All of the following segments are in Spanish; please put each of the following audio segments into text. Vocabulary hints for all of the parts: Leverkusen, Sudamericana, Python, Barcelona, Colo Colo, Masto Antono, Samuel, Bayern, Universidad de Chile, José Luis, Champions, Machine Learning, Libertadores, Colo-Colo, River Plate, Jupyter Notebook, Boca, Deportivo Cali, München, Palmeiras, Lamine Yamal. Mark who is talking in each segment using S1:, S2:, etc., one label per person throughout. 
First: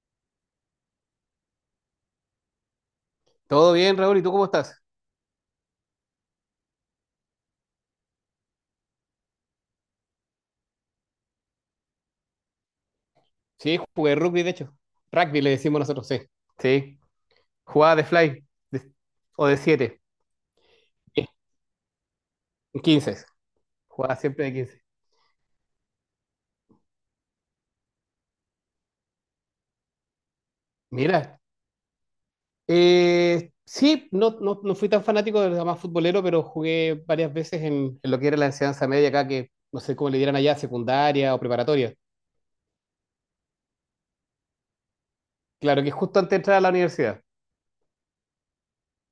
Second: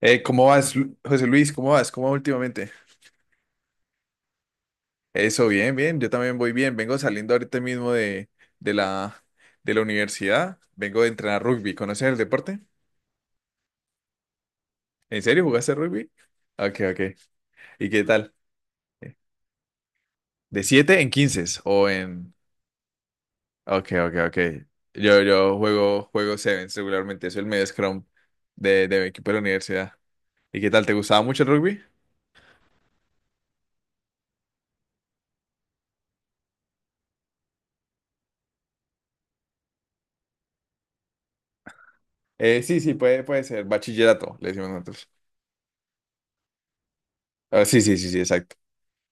S1: ¿Cómo vas, José Luis? ¿Cómo vas? ¿Cómo va últimamente?
S2: Todo bien, Raúl, ¿y tú cómo estás?
S1: Eso, bien, bien. Yo también voy bien. Vengo saliendo ahorita mismo de la, de la universidad. Vengo de entrenar rugby. ¿Conoces el deporte?
S2: Sí, jugué rugby, de hecho.
S1: ¿En
S2: Rugby
S1: serio
S2: le
S1: jugaste
S2: decimos nosotros,
S1: rugby?
S2: sí.
S1: Ok,
S2: Sí.
S1: ok. ¿Y
S2: Jugaba
S1: qué
S2: de
S1: tal?
S2: fly de-
S1: Eh,
S2: o de 7,
S1: ¿De 7 en 15 o en?
S2: quince.
S1: Ok, ok,
S2: Jugaba
S1: ok.
S2: siempre de quince.
S1: Yo juego, juego sevens regularmente. Soy el medio scrum de mi equipo de la universidad. ¿Y qué tal? ¿Te gustaba
S2: Mira,
S1: mucho el rugby?
S2: sí, no fui tan fanático del más futbolero, pero jugué varias veces en lo que era la enseñanza media acá, que no sé cómo le dieran allá, secundaria o preparatoria.
S1: Sí, sí, puede ser. Bachillerato, le decimos nosotros.
S2: Claro, que justo antes de entrar a la universidad.
S1: Ah, sí, sí, sí, sí, exacto.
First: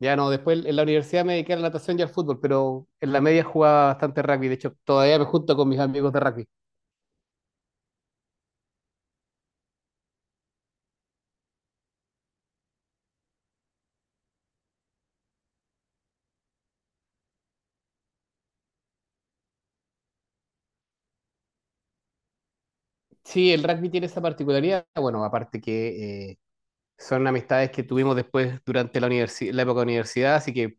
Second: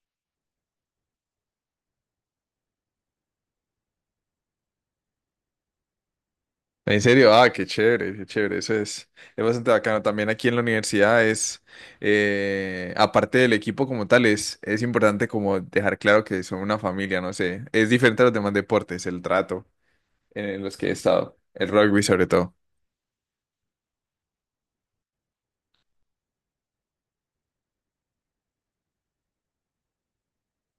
S2: Ya no, después en la universidad me dediqué a la natación y al fútbol, pero en la media jugaba bastante rugby. De hecho, todavía me junto con mis amigos de rugby.
S1: En serio, ah, qué chévere, es bastante bacano. También aquí en la universidad aparte del equipo como tal, es importante como dejar claro que son una familia, no sé, es diferente a los demás deportes, el trato en los que he estado, el rugby sobre todo.
S2: Sí, el rugby tiene esa particularidad. Bueno, aparte que son amistades que tuvimos después durante la época de universidad, así que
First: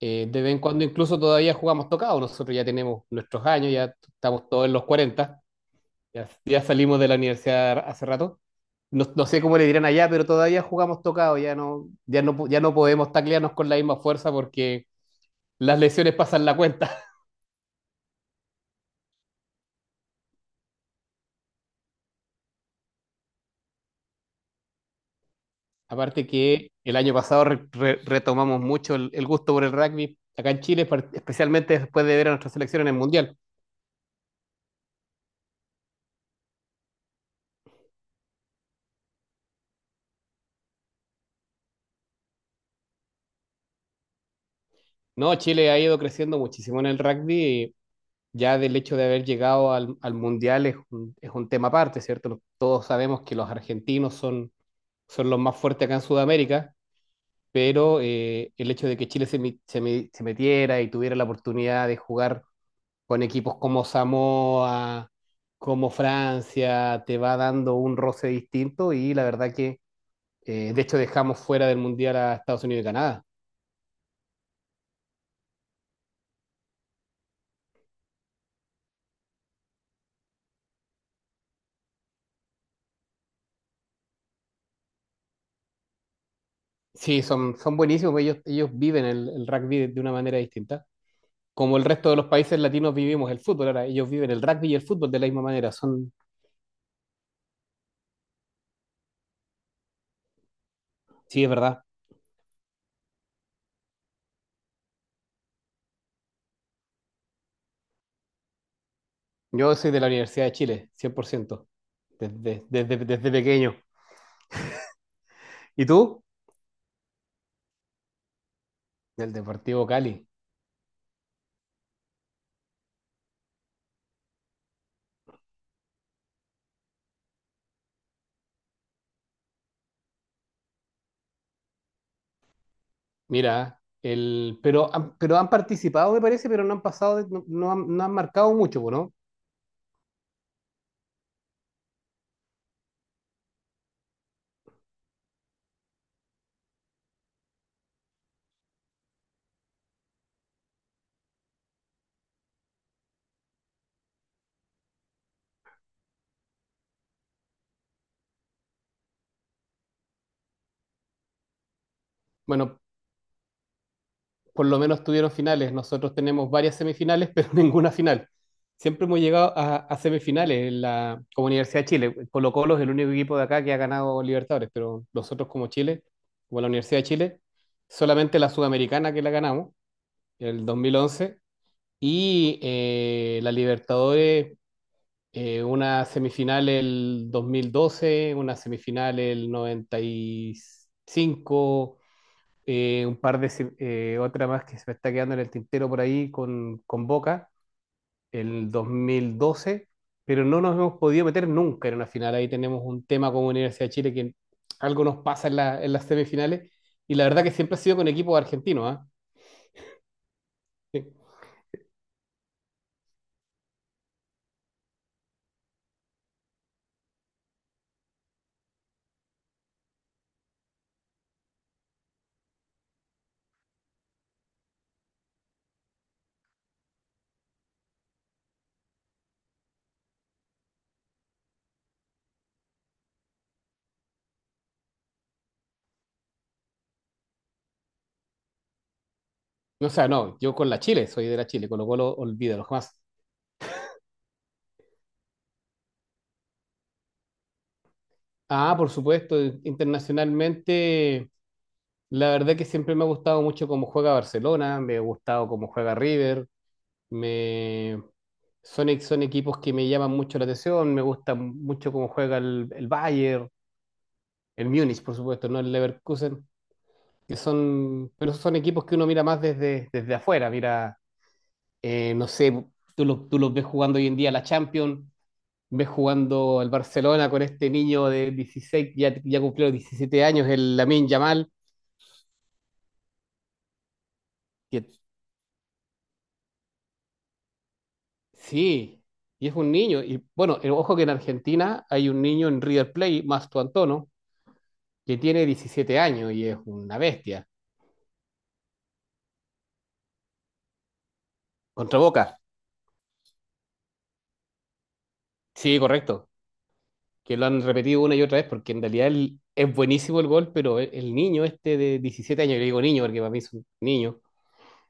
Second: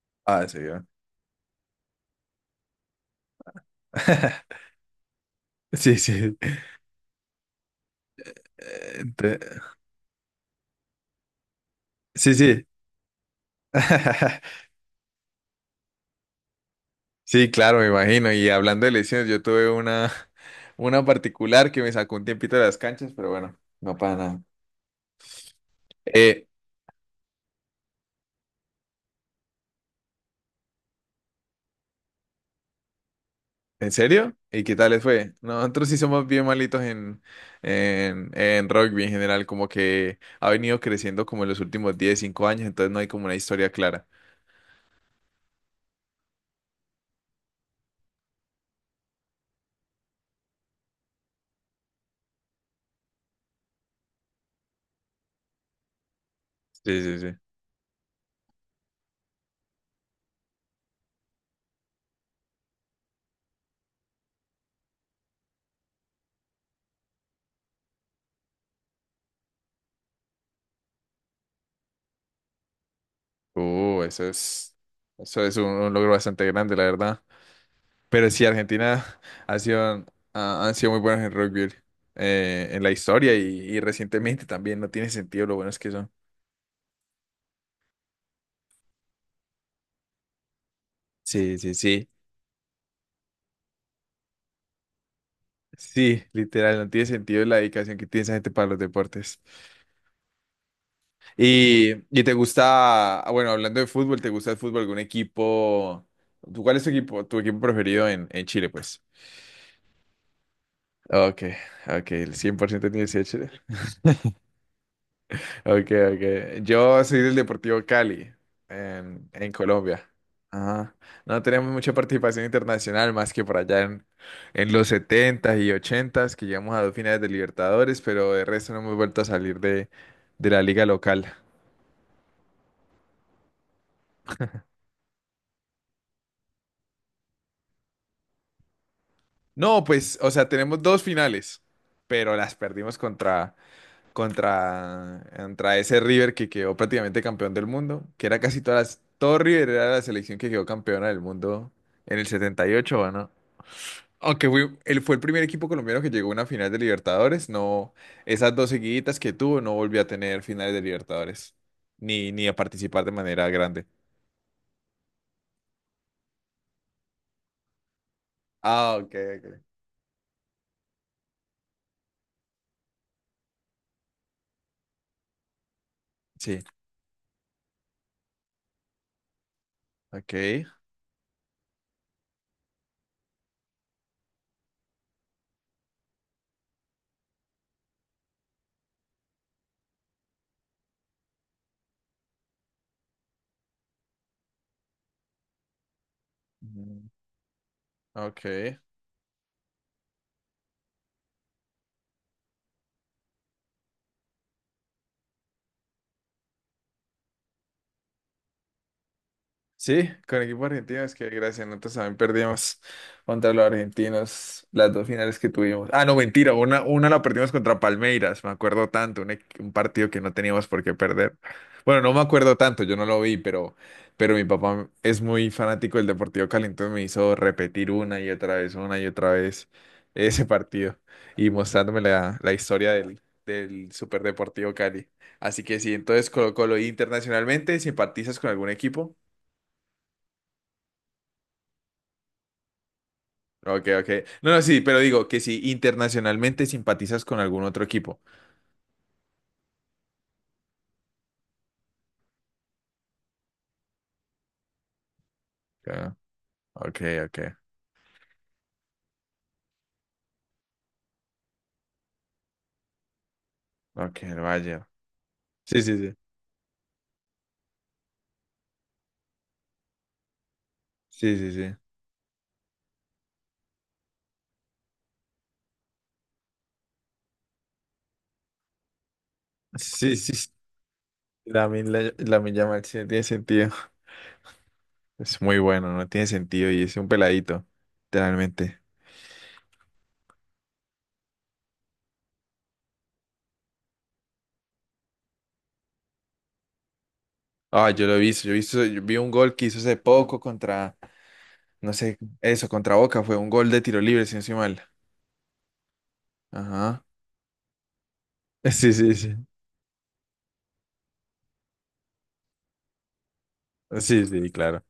S2: de
S1: Ah,
S2: vez
S1: sí,
S2: en
S1: ya.
S2: cuando incluso todavía jugamos tocado. Nosotros ya tenemos nuestros años, ya estamos todos en los 40,
S1: Sí, sí.
S2: ya salimos de la universidad hace rato.
S1: Eh,
S2: No, no
S1: te-
S2: sé cómo le dirán allá, pero todavía jugamos tocado,
S1: Sí,
S2: ya
S1: sí.
S2: no podemos taclearnos con la misma fuerza porque las lesiones pasan la cuenta.
S1: Sí, claro, me imagino. Y hablando de lesiones, yo tuve una particular que me sacó un tiempito de las canchas, pero bueno, no pasa nada.
S2: Aparte
S1: Eh,
S2: que el año pasado retomamos mucho el gusto por el rugby acá en Chile, especialmente después de ver a nuestra selección en el Mundial.
S1: ¿En serio? ¿Y qué tal les fue? Nosotros sí somos bien malitos en rugby en general, como que ha venido creciendo como en los últimos 10 5 años, entonces no hay como una historia clara.
S2: No, Chile ha ido creciendo muchísimo en el rugby y Ya del hecho de haber llegado al Mundial es es un tema aparte, ¿cierto? Todos sabemos que los argentinos son los más fuertes acá en Sudamérica,
S1: Sí, sí, sí.
S2: pero el hecho de que Chile se, mi- se mi- se metiera y tuviera la oportunidad de jugar con equipos como Samoa, como Francia, te va dando un roce distinto y la verdad que, de hecho, dejamos fuera del Mundial a Estados Unidos y Canadá.
S1: Uh, eso es, eso es un logro bastante grande, la verdad. Pero sí, Argentina ha han sido muy buenos en rugby en la historia y recientemente también, no tiene sentido lo buenos que son.
S2: Sí, son buenísimos, pues ellos viven el rugby de una manera distinta.
S1: Sí, sí,
S2: Como el
S1: sí.
S2: resto de los países latinos vivimos el fútbol, ahora ellos viven el rugby y el fútbol de la misma manera.
S1: Sí, literal, no tiene sentido la dedicación que tiene esa gente para los deportes.
S2: Sí, es verdad.
S1: Y te gusta, ah, bueno, hablando de fútbol, ¿te gusta el fútbol? ¿Algún equipo? ¿Tú, cuál es tu equipo preferido en Chile, pues?
S2: Yo soy de la Universidad de Chile, cien por
S1: Ok,
S2: ciento
S1: ok, el 100% tiene que ser
S2: desde
S1: Chile.
S2: pequeño.
S1: Ok,
S2: ¿Y tú?
S1: ok. Yo soy del Deportivo Cali,
S2: Del
S1: en
S2: Deportivo
S1: Colombia.
S2: Cali.
S1: Ajá. No tenemos mucha participación internacional, más que por allá en los setentas y ochentas que llegamos a dos finales de Libertadores, pero de resto no hemos vuelto a salir de la liga local.
S2: Mira, pero han participado, me parece, pero no han pasado, no han marcado mucho, ¿no?
S1: No, pues, o sea, tenemos dos finales, pero las perdimos contra ese River que quedó prácticamente campeón del mundo, que era casi todas las, todo River era la selección que quedó campeona del mundo en el 78, ¿o no? Aunque fue, él fue el primer equipo colombiano que llegó a una final de Libertadores, no, esas dos seguiditas que tuvo no volvió a tener finales de Libertadores, ni a
S2: Bueno,
S1: participar de manera grande.
S2: por lo menos tuvieron finales. Nosotros tenemos varias semifinales, pero ninguna final.
S1: Ah,
S2: Siempre
S1: ok,
S2: hemos llegado
S1: ok.
S2: a semifinales en como Universidad de Chile. Colo-Colo es el único equipo de acá que ha ganado Libertadores, pero nosotros como Chile,
S1: Sí,
S2: como la Universidad de Chile, solamente la Sudamericana que la ganamos, el
S1: ok.
S2: 2011 y la Libertadores. Una semifinal el 2012, una semifinal el 95, un par de, se- otra más que se me está quedando en el tintero por ahí con
S1: Mm.
S2: Boca,
S1: Ok.
S2: el 2012, pero no nos hemos podido meter nunca en una final. Ahí tenemos un tema como Universidad de Chile que algo nos pasa en las semifinales y la verdad que siempre ha sido con equipos argentinos, ¿ah?
S1: Sí, con equipo argentino
S2: Sí.
S1: es que gracias, nosotros también perdimos contra los argentinos las dos finales que tuvimos. Ah, no, mentira, una la perdimos contra Palmeiras, me acuerdo tanto, un partido que no teníamos por qué perder. Bueno, no me acuerdo tanto, yo no lo vi, pero mi papá es muy fanático del Deportivo Cali, entonces me hizo repetir una y otra vez, una y otra vez ese partido y mostrándome la historia del Super Deportivo Cali. Así que sí, entonces Colo Colo, ¿y internacionalmente, ¿simpatizas con algún equipo?
S2: O sea, no, yo con la Chile, soy de la Chile, con lo cual olvídalo jamás.
S1: Ok, ok. No, no, sí, pero digo que si internacionalmente simpatizas con algún otro equipo.
S2: Ah, por supuesto, internacionalmente la verdad que siempre me ha gustado mucho cómo juega Barcelona, me ha gustado cómo juega
S1: Ah,
S2: River,
S1: ok, ok.
S2: me... son equipos que me llaman mucho la atención, me gusta mucho cómo juega el Bayern,
S1: Ok, el
S2: el
S1: Bayern.
S2: Múnich, por supuesto, no el
S1: Sí, sí, sí.
S2: Leverkusen, que son, pero son equipos que uno mira más desde afuera, mira,
S1: Sí, sí, sí.
S2: no sé, tú los ves jugando hoy en día la Champions, ves jugando el Barcelona con este niño de dieciséis, ya, ya cumplió
S1: Sí,
S2: diecisiete
S1: sí,
S2: años,
S1: sí.
S2: el Lamine Yamal
S1: Lamine la Lamine Yamal, sí, no tiene sentido.
S2: que
S1: Es muy bueno, no tiene sentido y es un peladito, literalmente.
S2: sí, y es un niño. Y bueno, ojo que en Argentina hay un niño en River Plate, Masto Antono, que tiene 17 años y es una bestia.
S1: Ah, yo lo he visto, yo vi un gol que hizo hace poco contra, no
S2: Contra
S1: sé,
S2: Boca.
S1: eso, contra Boca, fue un gol de tiro libre, si no estoy mal.
S2: Sí, correcto.
S1: Ajá.
S2: Que lo han repetido una y otra vez porque en
S1: Sí,
S2: realidad
S1: sí, sí.
S2: es buenísimo el gol, pero el niño este de 17 años, yo le digo niño porque para mí es un niño,
S1: Sí, sí, claro.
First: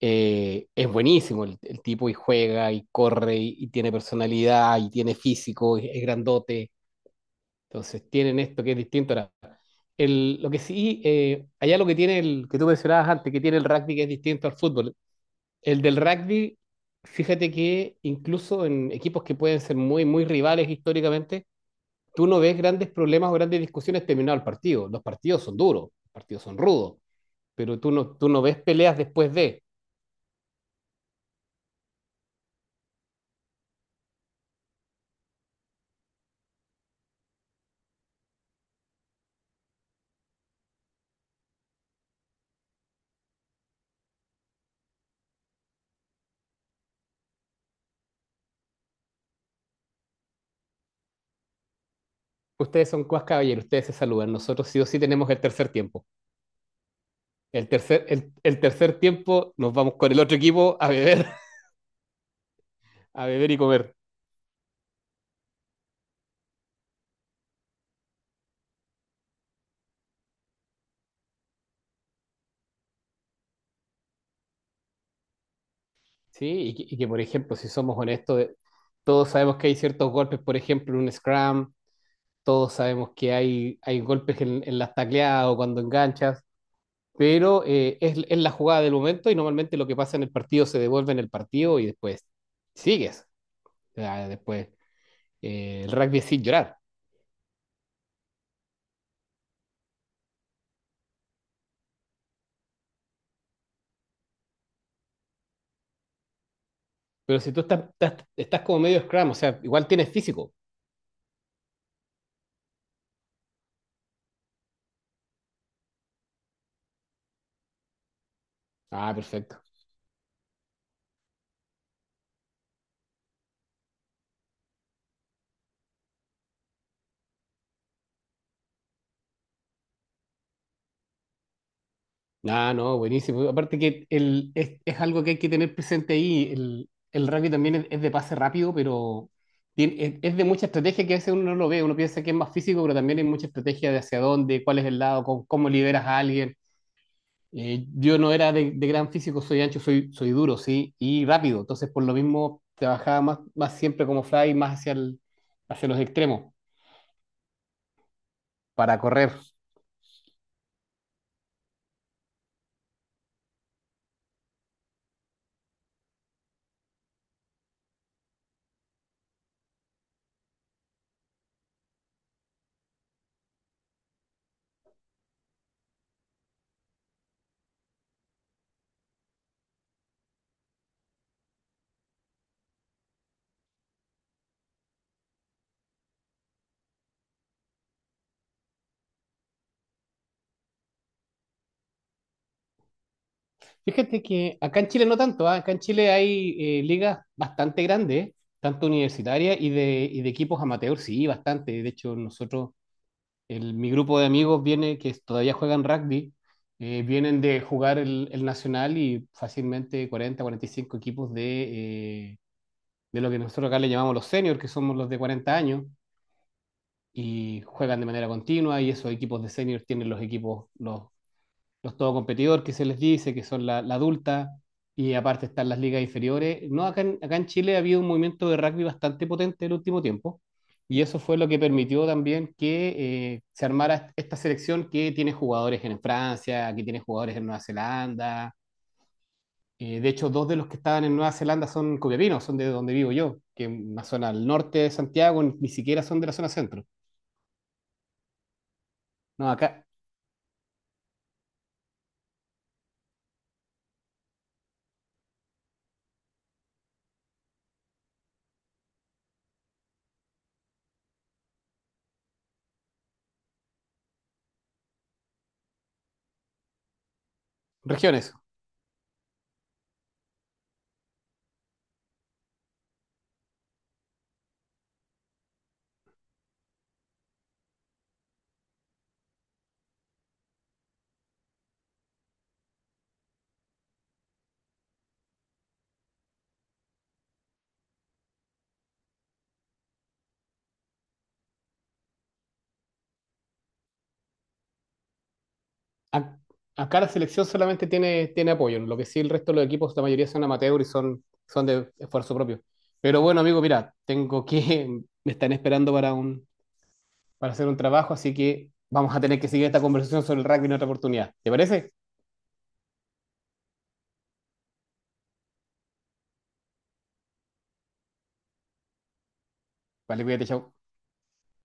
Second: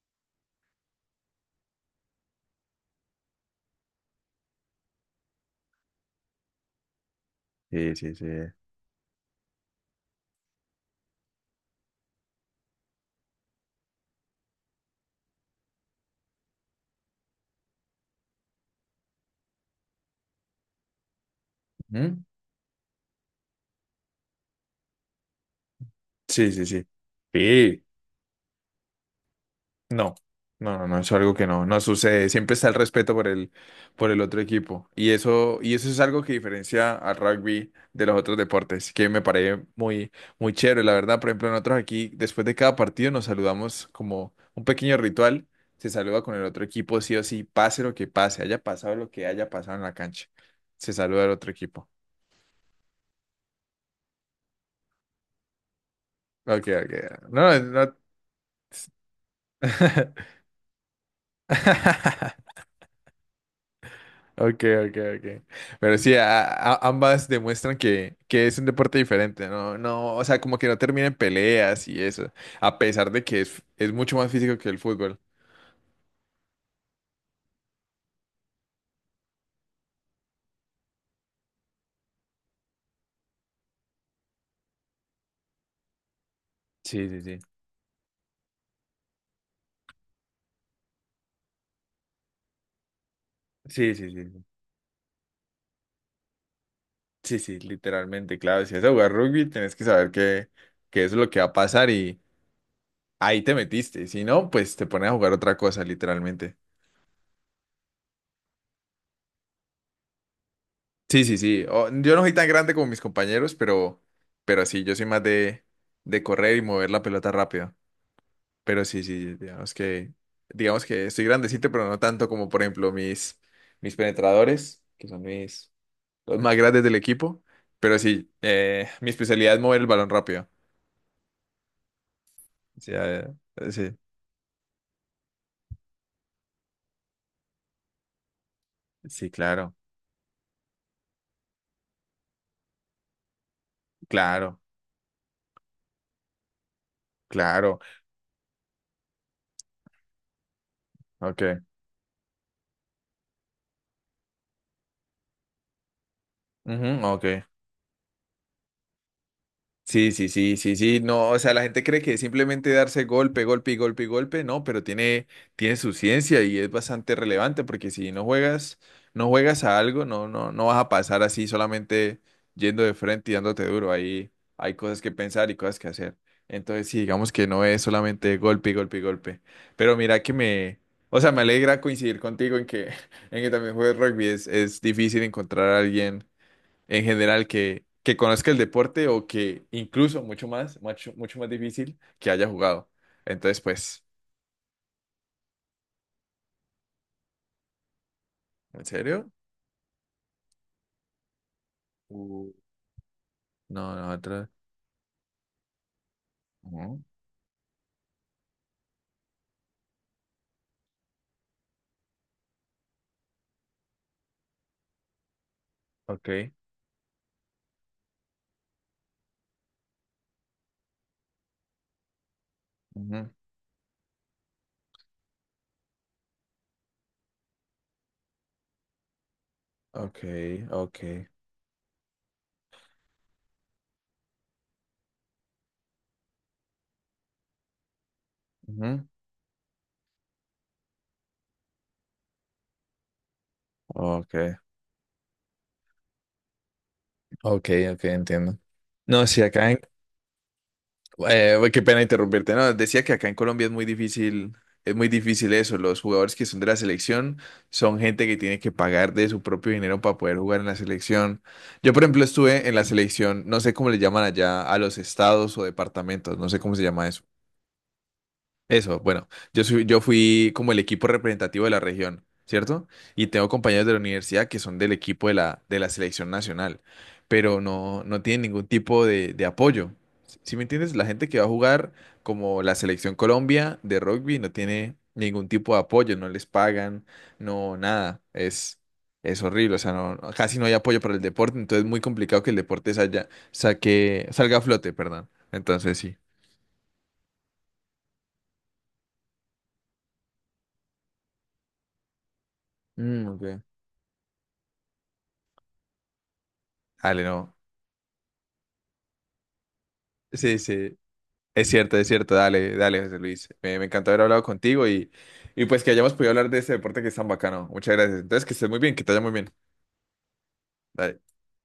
S2: es buenísimo el tipo y juega y corre y tiene personalidad y tiene físico, y es grandote.
S1: Sí,
S2: Entonces
S1: sí, sí.
S2: tienen esto que es distinto. Ahora, lo que sí, allá lo que tiene el que tú mencionabas antes, que tiene el rugby que es distinto al fútbol. El del rugby, fíjate que incluso en equipos que pueden ser muy, muy rivales históricamente,
S1: Ujú.
S2: tú no ves grandes problemas o grandes discusiones terminado el partido. Los partidos son duros, los partidos
S1: Sí,
S2: son
S1: sí, sí.
S2: rudos, pero
S1: Sí.
S2: tú no ves peleas después de.
S1: No, no, no, no, es algo que no sucede. Siempre está el respeto por por el otro equipo. Y eso es algo que diferencia al rugby de los otros deportes, que me parece muy, muy chévere. La verdad, por ejemplo, nosotros aquí, después de cada partido, nos saludamos como un pequeño ritual. Se saluda con el otro equipo, sí o sí, pase lo que pase, haya pasado lo que haya pasado en la cancha. Se saluda al otro equipo.
S2: Ustedes son cuas caballeros, ustedes se saludan. Nosotros sí o sí tenemos el tercer tiempo.
S1: Ok, ok. No, no.
S2: El tercer tiempo nos vamos con el otro equipo a beber, a beber y comer.
S1: Ok, ok, ok. Pero sí, ambas demuestran que es un deporte diferente, ¿no? No, o sea, como que no termina en peleas y eso, a pesar de que es mucho más físico que el fútbol.
S2: Sí, y que, por ejemplo, si somos honestos, todos sabemos que hay ciertos golpes, por ejemplo, en un scrum, todos sabemos que hay golpes en las tacleadas o cuando enganchas,
S1: Sí, sí, sí.
S2: pero es la jugada del momento y normalmente lo que pasa en el partido se devuelve en el partido y después sigues.
S1: Sí,
S2: O
S1: sí,
S2: sea,
S1: sí.
S2: después el rugby es sin llorar,
S1: Sí, sí, sí, literalmente, claro. Si vas a jugar rugby, tenés que saber que eso es lo que va a pasar y ahí te metiste. Si no, pues te pones a jugar otra cosa, literalmente.
S2: pero si estás como medio scrum, o sea, igual tienes físico.
S1: Sí, sí, sí. O, yo no soy tan grande como mis compañeros, pero sí, yo soy más de correr y mover la pelota rápido. Pero sí,
S2: Ah,
S1: sí, sí,
S2: perfecto.
S1: digamos que estoy grandecito, pero no tanto como, por ejemplo, mis penetradores, que son mis, los más grandes del equipo. Pero sí, mi especialidad es mover el balón rápido.
S2: Ah,
S1: O
S2: no,
S1: eh,
S2: buenísimo. Aparte
S1: sí,
S2: que es algo que hay que tener presente ahí. El rugby también es de pase rápido, pero
S1: sí, claro,
S2: es de mucha estrategia que a veces uno no lo ve. Uno piensa que es más físico, pero también hay mucha estrategia de hacia
S1: claro,
S2: dónde, cuál es el lado, cómo, cómo liberas a alguien.
S1: claro.
S2: Yo no era de gran físico, soy ancho, soy duro, sí, y rápido.
S1: Ok.
S2: Entonces, por lo mismo, trabajaba más siempre como fly, más hacia hacia los extremos
S1: Ujú, ok.
S2: para correr.
S1: Sí, sí, sí, sí, sí, no, o sea, la gente cree que es simplemente darse golpe, golpe y golpe y golpe, no, pero tiene, tiene su ciencia y es bastante relevante porque si no juegas, no juegas a algo, no, no, no vas a pasar así solamente yendo de frente y dándote duro, ahí hay cosas que pensar y cosas que hacer. Entonces, sí, digamos que no es solamente golpe y golpe y golpe, pero mira que me, o sea, me alegra coincidir contigo en que, en que también juegas rugby, es difícil encontrar a alguien en general que conozca el deporte o que incluso mucho más, mucho, mucho más difícil que haya jugado. Entonces, pues,
S2: Fíjate que acá en Chile no tanto, ¿ah? Acá en Chile hay ligas bastante grandes,
S1: ¿en
S2: tanto
S1: serio?
S2: universitarias y de equipos amateur sí, bastante. De hecho,
S1: Uh.
S2: nosotros, mi
S1: No, no,
S2: grupo de
S1: otra.
S2: amigos viene, que todavía juegan rugby,
S1: Ujú.
S2: vienen de jugar el Nacional y fácilmente 40, 45 equipos de lo que nosotros acá le llamamos los seniors, que somos los de 40 años,
S1: Ok.
S2: y juegan de manera continua y esos equipos de seniors tienen los equipos, los todo competidor que se les
S1: Ujú.
S2: dice, que son la adulta, y aparte están las ligas inferiores. No, acá en Chile ha habido un movimiento de rugby bastante potente en el último
S1: Ok,
S2: tiempo,
S1: ok.
S2: y eso fue lo que permitió también que se armara esta selección que tiene jugadores en Francia, que tiene jugadores en Nueva Zelanda.
S1: Ujú.
S2: De hecho, dos de los que estaban en Nueva Zelanda son copiapinos, son de donde vivo yo, que es una zona
S1: Ok,
S2: al norte de Santiago, ni siquiera son de la zona centro.
S1: ok, ok, entiendo. No, sí,
S2: No,
S1: acá en
S2: acá,
S1: Güey, qué pena interrumpirte. No, decía que acá en Colombia es muy difícil eso. Los jugadores que son de la selección son gente que tiene que pagar de su propio dinero para poder jugar en la selección. Yo, por ejemplo, estuve en la selección, no sé cómo le llaman allá a los estados o departamentos, no sé cómo se llama eso.
S2: regiones,
S1: Eso, bueno, yo soy, yo fui como el equipo representativo de la región, ¿cierto? Y tengo compañeros de la universidad que son del equipo de de la selección nacional, pero no, no tienen ningún tipo de apoyo. ¿Si me entiendes? La gente que va a jugar como la selección Colombia de rugby no tiene ningún tipo de apoyo, no les pagan, no, nada. Es horrible, o sea, casi no hay apoyo para el deporte, entonces es muy complicado que el deporte salga a flote, perdón. Entonces sí.
S2: a- acá la selección solamente tiene apoyo, lo que sí el resto de los equipos, la mayoría son amateur y son de esfuerzo propio. Pero
S1: Mm,
S2: bueno, amigo,
S1: ok.
S2: mira, me están esperando para
S1: Dale,
S2: para
S1: no.
S2: hacer un trabajo, así que vamos a tener que seguir esta conversación sobre el
S1: Sí,
S2: rugby en otra
S1: sí,
S2: oportunidad. ¿Te
S1: es
S2: parece?
S1: cierto, es cierto. Dale, dale, José Luis. Me encantó haber hablado contigo y pues que hayamos podido hablar de ese deporte que es tan bacano. Muchas gracias. Entonces, que estés muy bien, que te vaya muy bien.
S2: Vale, cuídate, chao.
S1: Dale.